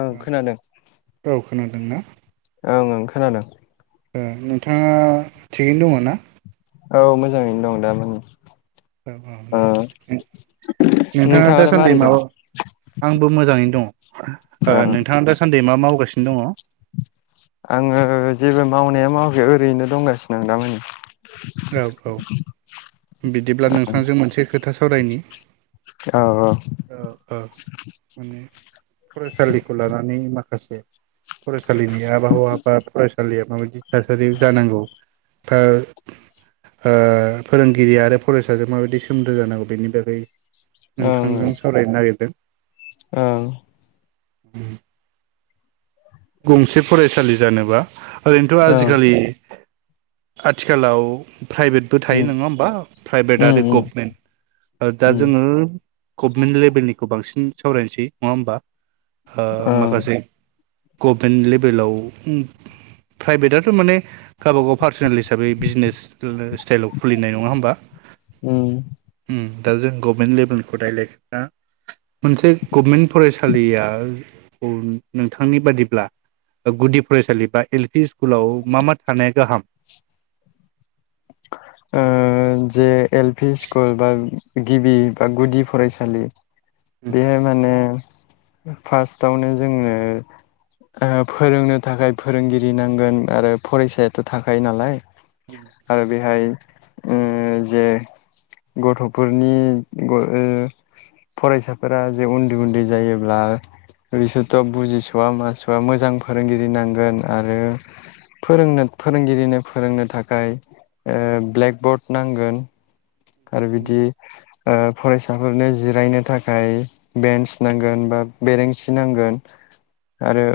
आं औ खोनादों। खोनादोंना? ओं ओं खोनादों। ए नोंथाङा थिगैनो दङ ना? औ मोजाङैनो दं दा मानि। ओं ओं दे [inaudible] नोंथाङा नोंथाङालाय दासानदै मारै मा दङ? आंबो मोजाङैनो दङ ओ नोंथाङा दासानदै मा मावगासि नो दङ? आङो जेबो मावनाया मावाखै ओरैनो दंगासिनो दं दा मानि। औ औ बिदिब्ला नोंथांजों मोनसे खोथा सावरायनि औ औ औ उम माने फरायसालिखौ लानानै मा खासे फरायस सालिनि आबहावा बा फरायसालिया माबायदि थासारि जानांगौ? [unintelligible] ओ फोरोंगिरि आरो फरायसाजों माबायदि सोमोनदो जानांगौ बेनि बागै नोंथांजों सावरायनो नागिरदों। औ उम गंसे फरायसालि जानोबा ओरैनोथ' ओं आजिखालि आथिखालाव प्राइभेटबो थायो उम नोङा होमबा? प्राइभेट आरो उम गभमेन्ट आरो दा उम जोङो गभमेन्ट लेभेलनिखौ बांसिन सावरायनोसै नङा होमबा? ओ ओं माखासे गभमेन्ट लेभेलाव प्राइभेटआथ' माने गावबागाव पार्सनेल हिसाबै बिजनेस स्टाइलाव खुलिनाय नङा होमबा? उम दा जों गभमेन्ट लेभेलखौ रायजलायगोना मोनसे गभमेन्ट फरायसालिया ओ नोंथांनि बादि ब्ला गुदि फरायसालि बा एल पि स्कुलाव मा मा थानाया गाहाम? [inaudible] ओ जे एल पि स्कुल बा गिबि बा गुदि फरायसालि बेहाय माने फार्स्टआवनो जोंनो फोरोंनो थाखाय फोरोंगिरि नांगोन आरो फरायसायाथ' थाखायो नालाय होम आरो बेहाय ओ जे गथ'फोरनि फरायसाफोरा जे उन्दै उन्दै जायोब्ला बिसोरथ' बुजिस'वा मास'वा मोजां फोरोंगिरि नांगोन आरो फोरोंनो फोरोंगिरिनो फोरोंनो थाखाय ओ ब्लेकबर्ड नांगोन आरो बिदि ओ फरायसाफोरनो जिरायनो थाखाय बेन्स नांगोन बा बेरेंसि नांगोन आरो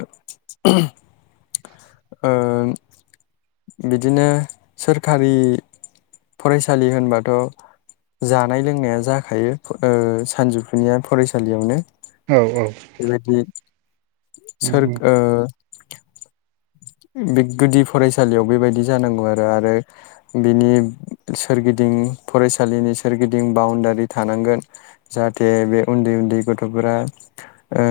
ओ बिदिनो सोरखारि फरायसालि होनबाथ' जानाय लोंनाया जाखायो ओ सानजौफुनिया फरायसालियावनो औ औ सार ओ [inaudible] बे गुदि फरायसालियाव बेबायदि जानांगौ आरो आरो बिनि सोरगिदिं फरायसालिनि सोरगिदिं बाउण्डारि थानांगोन जाहाथे बे उन्दै उन्दै गथ'फोरा ओ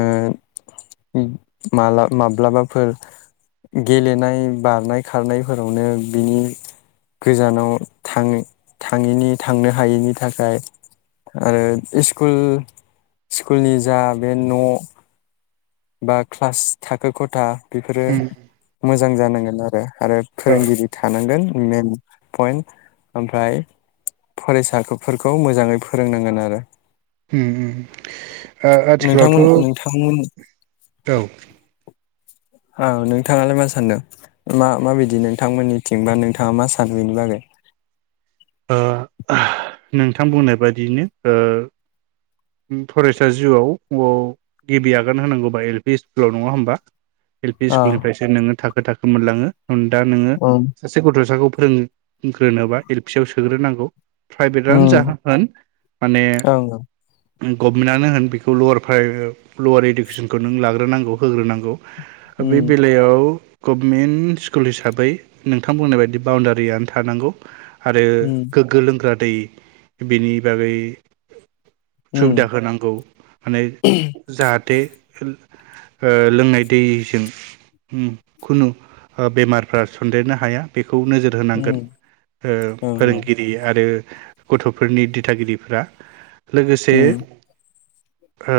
माला माब्लाबाफोर गेलेनाय बारनाय खारनायफोरावनो बिनि गोजानाव थाङ थाङिनि थांनो हायैनि थाखाय आरो स्कुल स्कुलनि जा बे न' बा क्लास थाखो खथा बेफोरो मोजां मोजां जानांगोन आरो आरो औ फोरोंगिरि थानांगोन मेन पइन्ट ओमफ्राय फरायसाफोरखौ मोजाङै फोरोंनांगोन आरो। उम नोंथांमोन आथिखालावथ' नोंथांमोन औ औ नोंथाङालाय मा सानदों मा माबायदि नोंथांमोननिथिं बा नोंथाङा मा सानो बेनि बागै? ओ नोंथां बुंनाय बादियैनो फरायसा जिउआव गिबि आगान होनांगौबा एल पि स्कुलाव नङा होमबा एल पि औ स्कुल निफ्रायसो नोङो थाखो थाखो खोमोनलाङो दा नोङो ओं सासे गथ'साखौ फोरोंग्रोनोबा एल फि याव सोग्रोनांगौ प्राइभेटआनो जाह उम होन माने ओं गभनमेन्टनो होन बेखौ लवार फ्राइ लवार इडुकेसनखौ नों लाग्रोनांगौ होग्रोनांगौ बे उम बेलायाव गभनमेन्ट स्कुल हिसाबै नोंथां बुंनाय बायदि बाउण्डारियनो थानांगौ आरो उम गोगो लोंग्रा दै बिनि बागै उम सुबिदा होनांगौ माने जाहाथे। ओ लोंनाय दैजों उम खुनु बेमारफ्रा सन्देरनो हाया बेख खौ नोजोर होनांगोन। उम ओ ओं औ फोरोंगिरि आ रो गथ'फोरनि दिथागिरिफोरा लोगोसे उम ओ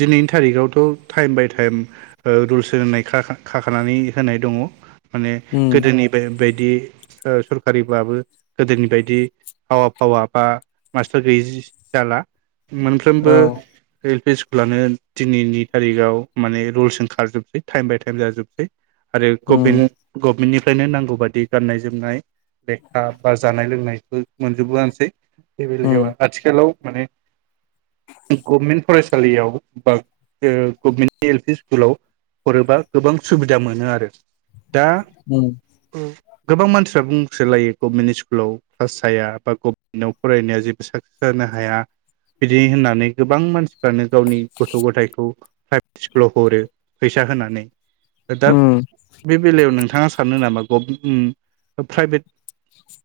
दिनैनि थारिखआवथ' टाइम बाय टाइम रुल्स होननाय खाखानानै होनाय दङ। माने उम गोदोनि बाय बाय दि ओ सरखारिबाबो गोदोनि बायदि आवा फावा बा मास्टार गैयि जिस-जाला। औ मोनफ्रोमबो एल पि स लानो दिनैनि थारिखाव माने रुल्सजों खारजोबसै टाइम बाय टाइम जाजोबबाय। आरो उम गभेनु-गभमेननि फ्रायनो नांगौ बादि गाननाय जोमनाय लेखा बा जानाय लोंनायखौ मोनजोबोआनोसै। बे बेलायाव उम आथिखालाव माने गभमेन्ट फरायसालियाव बा ़ गभमेन्टनि एल पि स्कुलाव हरोबा गोबां सुबिदा मोनो आरो। दा उम औ गोबां मानसिफ्रा बुंसोलायो गभमेन्ट स्कुलाव क्लास जाया बा गभमेन्टाव फरायनाया जेबो साख्रि लानो हाया बिदि होननानै गोबां मानसि फ्रानो गावनि गथ' गथायखौ प्राइभेट स्कुलाव हरो फैसा होनानै दा उम बे बेलायाव नोंथाङा सानो नामा गभ उम उम उम प्राइभेट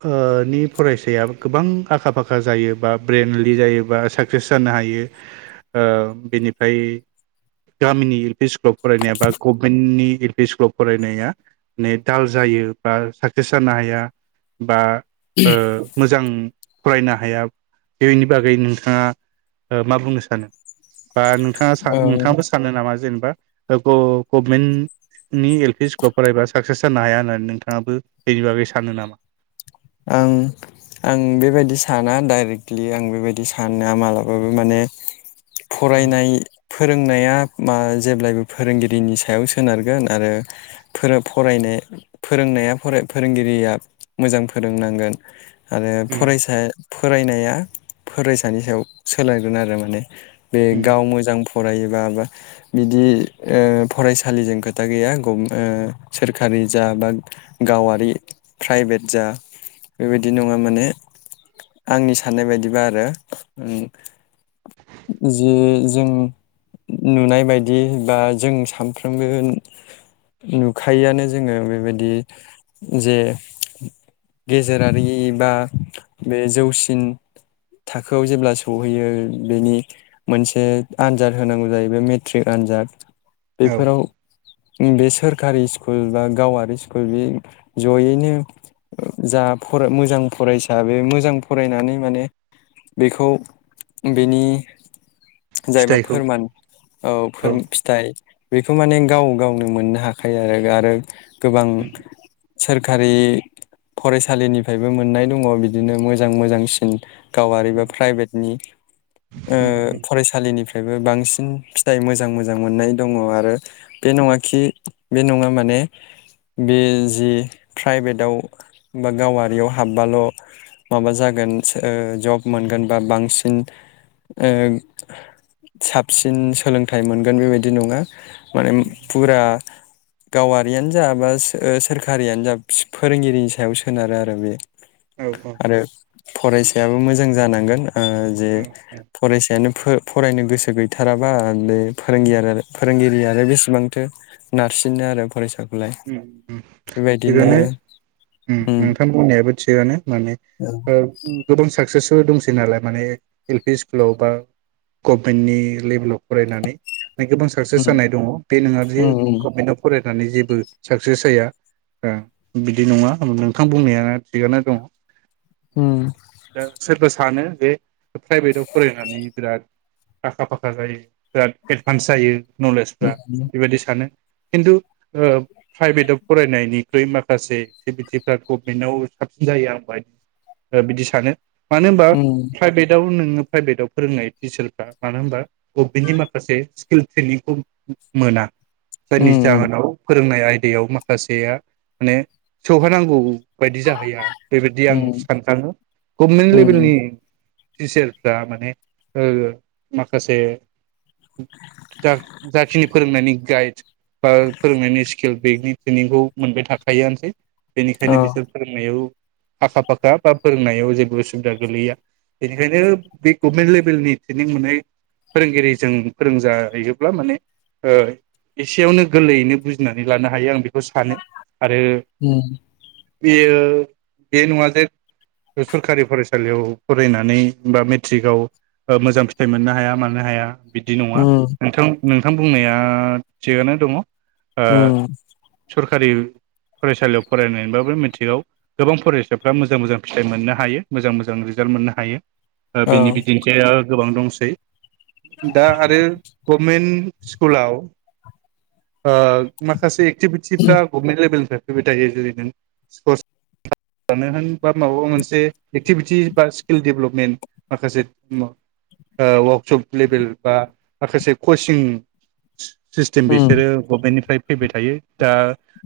ओ नि फरायसाया गोबां आखा फाखा जायो बा ब्रेनलि जायोबा साक्सेस जानो हायो ओ बिनिफ्राय गामिनि एल पि स्कुलाव फरायनाया बा गभमेन्टनि एल पि स्कुलाव फरायनाया ने दाल जायो बा साख सेस जानो हाया बा ओ मोजांम फरायनो हाया बेनि बागै नोंथाङा ओ मा बुंनो सानो? बा नोंथाङा सा औ नोंथाङाबो सानो नामा जेनेबा ओ ग-गभमेन्ट नि एल पि स्कुलाव फरायबा साक्सेस जानो हाया होननानै नोंथाङाबो बेनि बागै सानो नामा? आं आं बेबायदि साना डाइरेक्टलि आं बेबायदि साना मालाबाबो माने फरायनाय, फोरोंनाया मा जेब्लायबो फोरोंगिरिनि सायाव सोनारगोन आरो फोरो फरायनाय फोरोंनाया फराय फोरोंगिरिया मोजां फोरोंनांगोन। आरो उम फरायसा फोरायनाया फोरायसानि सायाव सोलायगोन आरो माने बे गाव उम मोजां फरायोबा बा बिदि ओ फरायसालिजों खोथा गैया गभ ओ सोरखारि जा बा गावारि प्राइभेट जा बेबायदि नङा माने आंनि साननाय बायदिबा आरो उम जि जों नुनाय बायदि बा जों सानफ्रोमबो नुखायोआनो जोङो बेबायदि जे गेजेरारि एबा बे जौसिन थाखोआव जेब्ला सौहैयो बेनि मोनसे आनजाद होनांगौ जायो बे मेट्रिक आनजाद। औ बेफोराव बे सोरखारि स्कुल बा गावारि स्कुल बे जयैनो जा फरा मोजां फरायसा बे मोजां फरायनानै माने बेखौ बेनि जायबा फिथाइखौ फोरमान औ फोर फिथाइ बेखौ माने गाव गावनो मोननो हाखायो आरो आरो गोबां सोरखारि फरायसालिनिफायबो मोननाय दङ बिदिनो मोजां मोजांसिन गावारि उम बा प्राइभेटनि ओ उम फरायसालिनिफ्राय बो बांसिन फिथाइ मोजां मोजां मोननाय दङ आरो बे नङाखि बे नङा माने बे जि प्राइभेटाव बा गावारियाव हाबबाल' माबा जागोन ओ जब मोनगोन बा बांसिन ओ साबसिन सोलोंथाइ मोनगोन बेबायदि नङा माने उम फुरा गावारियानो जा बा ओ सोरखारियानो जा फोरोंगिरि नि सायाव सोनारो आरो बे औ औ आरो फरायसायाबो मोजां जानांगोन ओ जे औ औ फरायसायानो फ फरायनो गोसो गैथाराबा बे फोरोंगियारा फोरोंगिरिया आरो बेसेबांथो नारसिनो आरो फरायसा उम उम थिगानो उम नोंथां बुंनाया बेबो थिगानो माने औ उम गोबां साक्सेसव दंसै नालाय माने एल पि स्कुलाव बा गभमेन्टनि लेभेलाव फरायनानै नै गोबां साक्सेस उम जानाय दङ बे नङा जे उम गभमेन्टआव फराय नानै जेबो साक्सेस जाया ओ बिदि नङा नोंथां बुंनाया थिगानो दङ उम उम दा सोरबा सानो बे प्राइभेटाव फरायनानै बिराद आखा फाखा जायो बिराद एडभान्स जायो। नलेजफ्रा बेबायदि सानो खिन्थु ओ प्राइभेटाव फरायनायनिख्रुइ माखासे एक्टिभिटिफ्रा गभनमेन्टाव साबसिन जायो आं बाहाय बिदि सानो। मानो होनबा उम प्राइभेटआव नोङो प्राइभेटाव फोरोंनाय टिचारफ्रा मानो होनबा गभमेन्टनि माखासे स्किल ट्रेनिंखौ मोना। जायनि उम जाहोनाव फोरोंनाय आयदायाव माखासेया माने सौहानांगौ बायदि जाहैया बेबायदि आं उम सानखाङो गभमेन्ट लेभेलनि उम टिचारफ्रा माने ओ माखासे जा जाखिनि फोरोंनायनि गाइड बा फोरोंनायनि स्किल बेगनि ट्रेनिंखौ मोनबाय थाखायोसै। औ बेनिखायनो बिसोर फोरोंनायाव आखा फाखा बा फोरोंनायाव जेबो असुबिदा गोलैया बेनिखायनो बे गभमेन्ट लेभेलनि ट्रेनिं मोने फोरोंगिरिजों फोरोंजायोब्ला माने ओ एसेयावनो गोरलैयैनो बुजिनानै लानो हायो आं बेखौ सानो। आरो उम बेयो बे नङा जे सरखारि फरायसालियाव फरायनानै बा मेट्रिकआव मोजां फिथाइ मोननो हाया मानो हाया बिदि नङा उम नोंथां। नोंथां बुंनाया थिगानो दङ। उम सरखारि फरायसालियाव फरायनायबाबो मेट्रिकआव गोबां फरायसाफ्रा मोजां मोजां फिथाइ मोननो हायो मोजां मोजां रिजाल्ट मोननो हायो। औ बिनि बिदिनोसै ओ गोबां दंसै। दा आरो गभमेन्ट स्कुलाव ओ माखासे उम एक्टिभिटिफ्रा गभमेन्ट लेभेलनिफ्राय फैबाय थायो जेरै नों स्पर्टस लानो होन बा माबा मोनसे एक्टिभिटि बा स्किल डेभेलपमेन्ट माखासे ओ वार्कशप लेभेल बा माखासे कचिं सिस्टेम बेस उम बिसोर गभमेन्टनिफ्राय फैबाय थायो। दा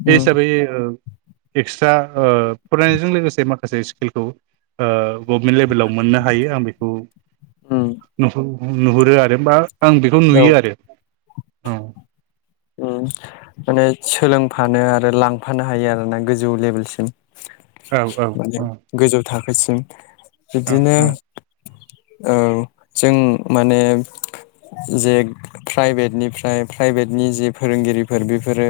बे हिसाबै एक्सट्रा ओ फरायनायजों लोगोसे माखासे स्किलखौ ओ गभमेन्ट लेभेलाव मोननो हायो आं बेखौ उम नुहु नुहुरो आरो बा आं बेखौ औ नुयो आरो औ। माने सोलोंफानो आरो लांफानो हायो आरोना गोजौ लेभेलसिम औ औ औ सिम औ बिदिनो औ औ जों माने जे प्राइभेटनिफ्राय प्राइभेट निजे फोरोंगिरिफोर बेफोरो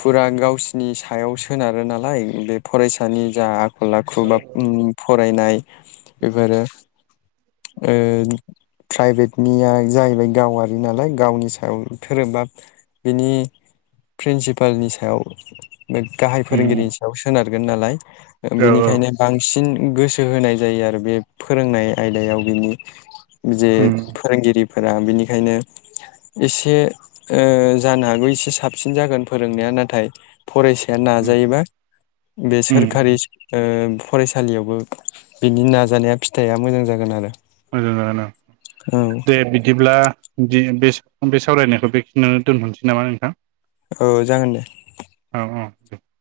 फुरा गावसिनि सायाव सोनारो नालाय बे फरायसानि जा [unintelligible] उम फरायनाय बेफोरो ओ प्राइभेटनिया जाहैबाय गावारि नालाय गावनि सायावनो धोरोमबा बिनि प्रिन्सिपालनि सायाव गाहाय उम फोरोंगिरि सायाव सोनार खारगोन नालाय ओ औ औ बेनिखायनो बांसिन गोसो होनाय जायो आरो बे फोरोंनाय आयदायाव बिनि जे उम फोरोंगिरि फोरा बेनिखायनो एसे ओ जानो हागौ एसे साबसिन जागोन फोरोंनाया नाथाय फरायसाया उम नाजायोबा बे उम सोरखारि ओ फरायसालियावबो बिनि नाजानाया फिथाइया मोजां जागोन आरो मोजां जागोन ओ औ दे बिदिब्ला दिनैनि बे बे सावरायनायखौ बेखिनियावनो दोनहरनोसै नामा नोंथां औ जागोन दे उम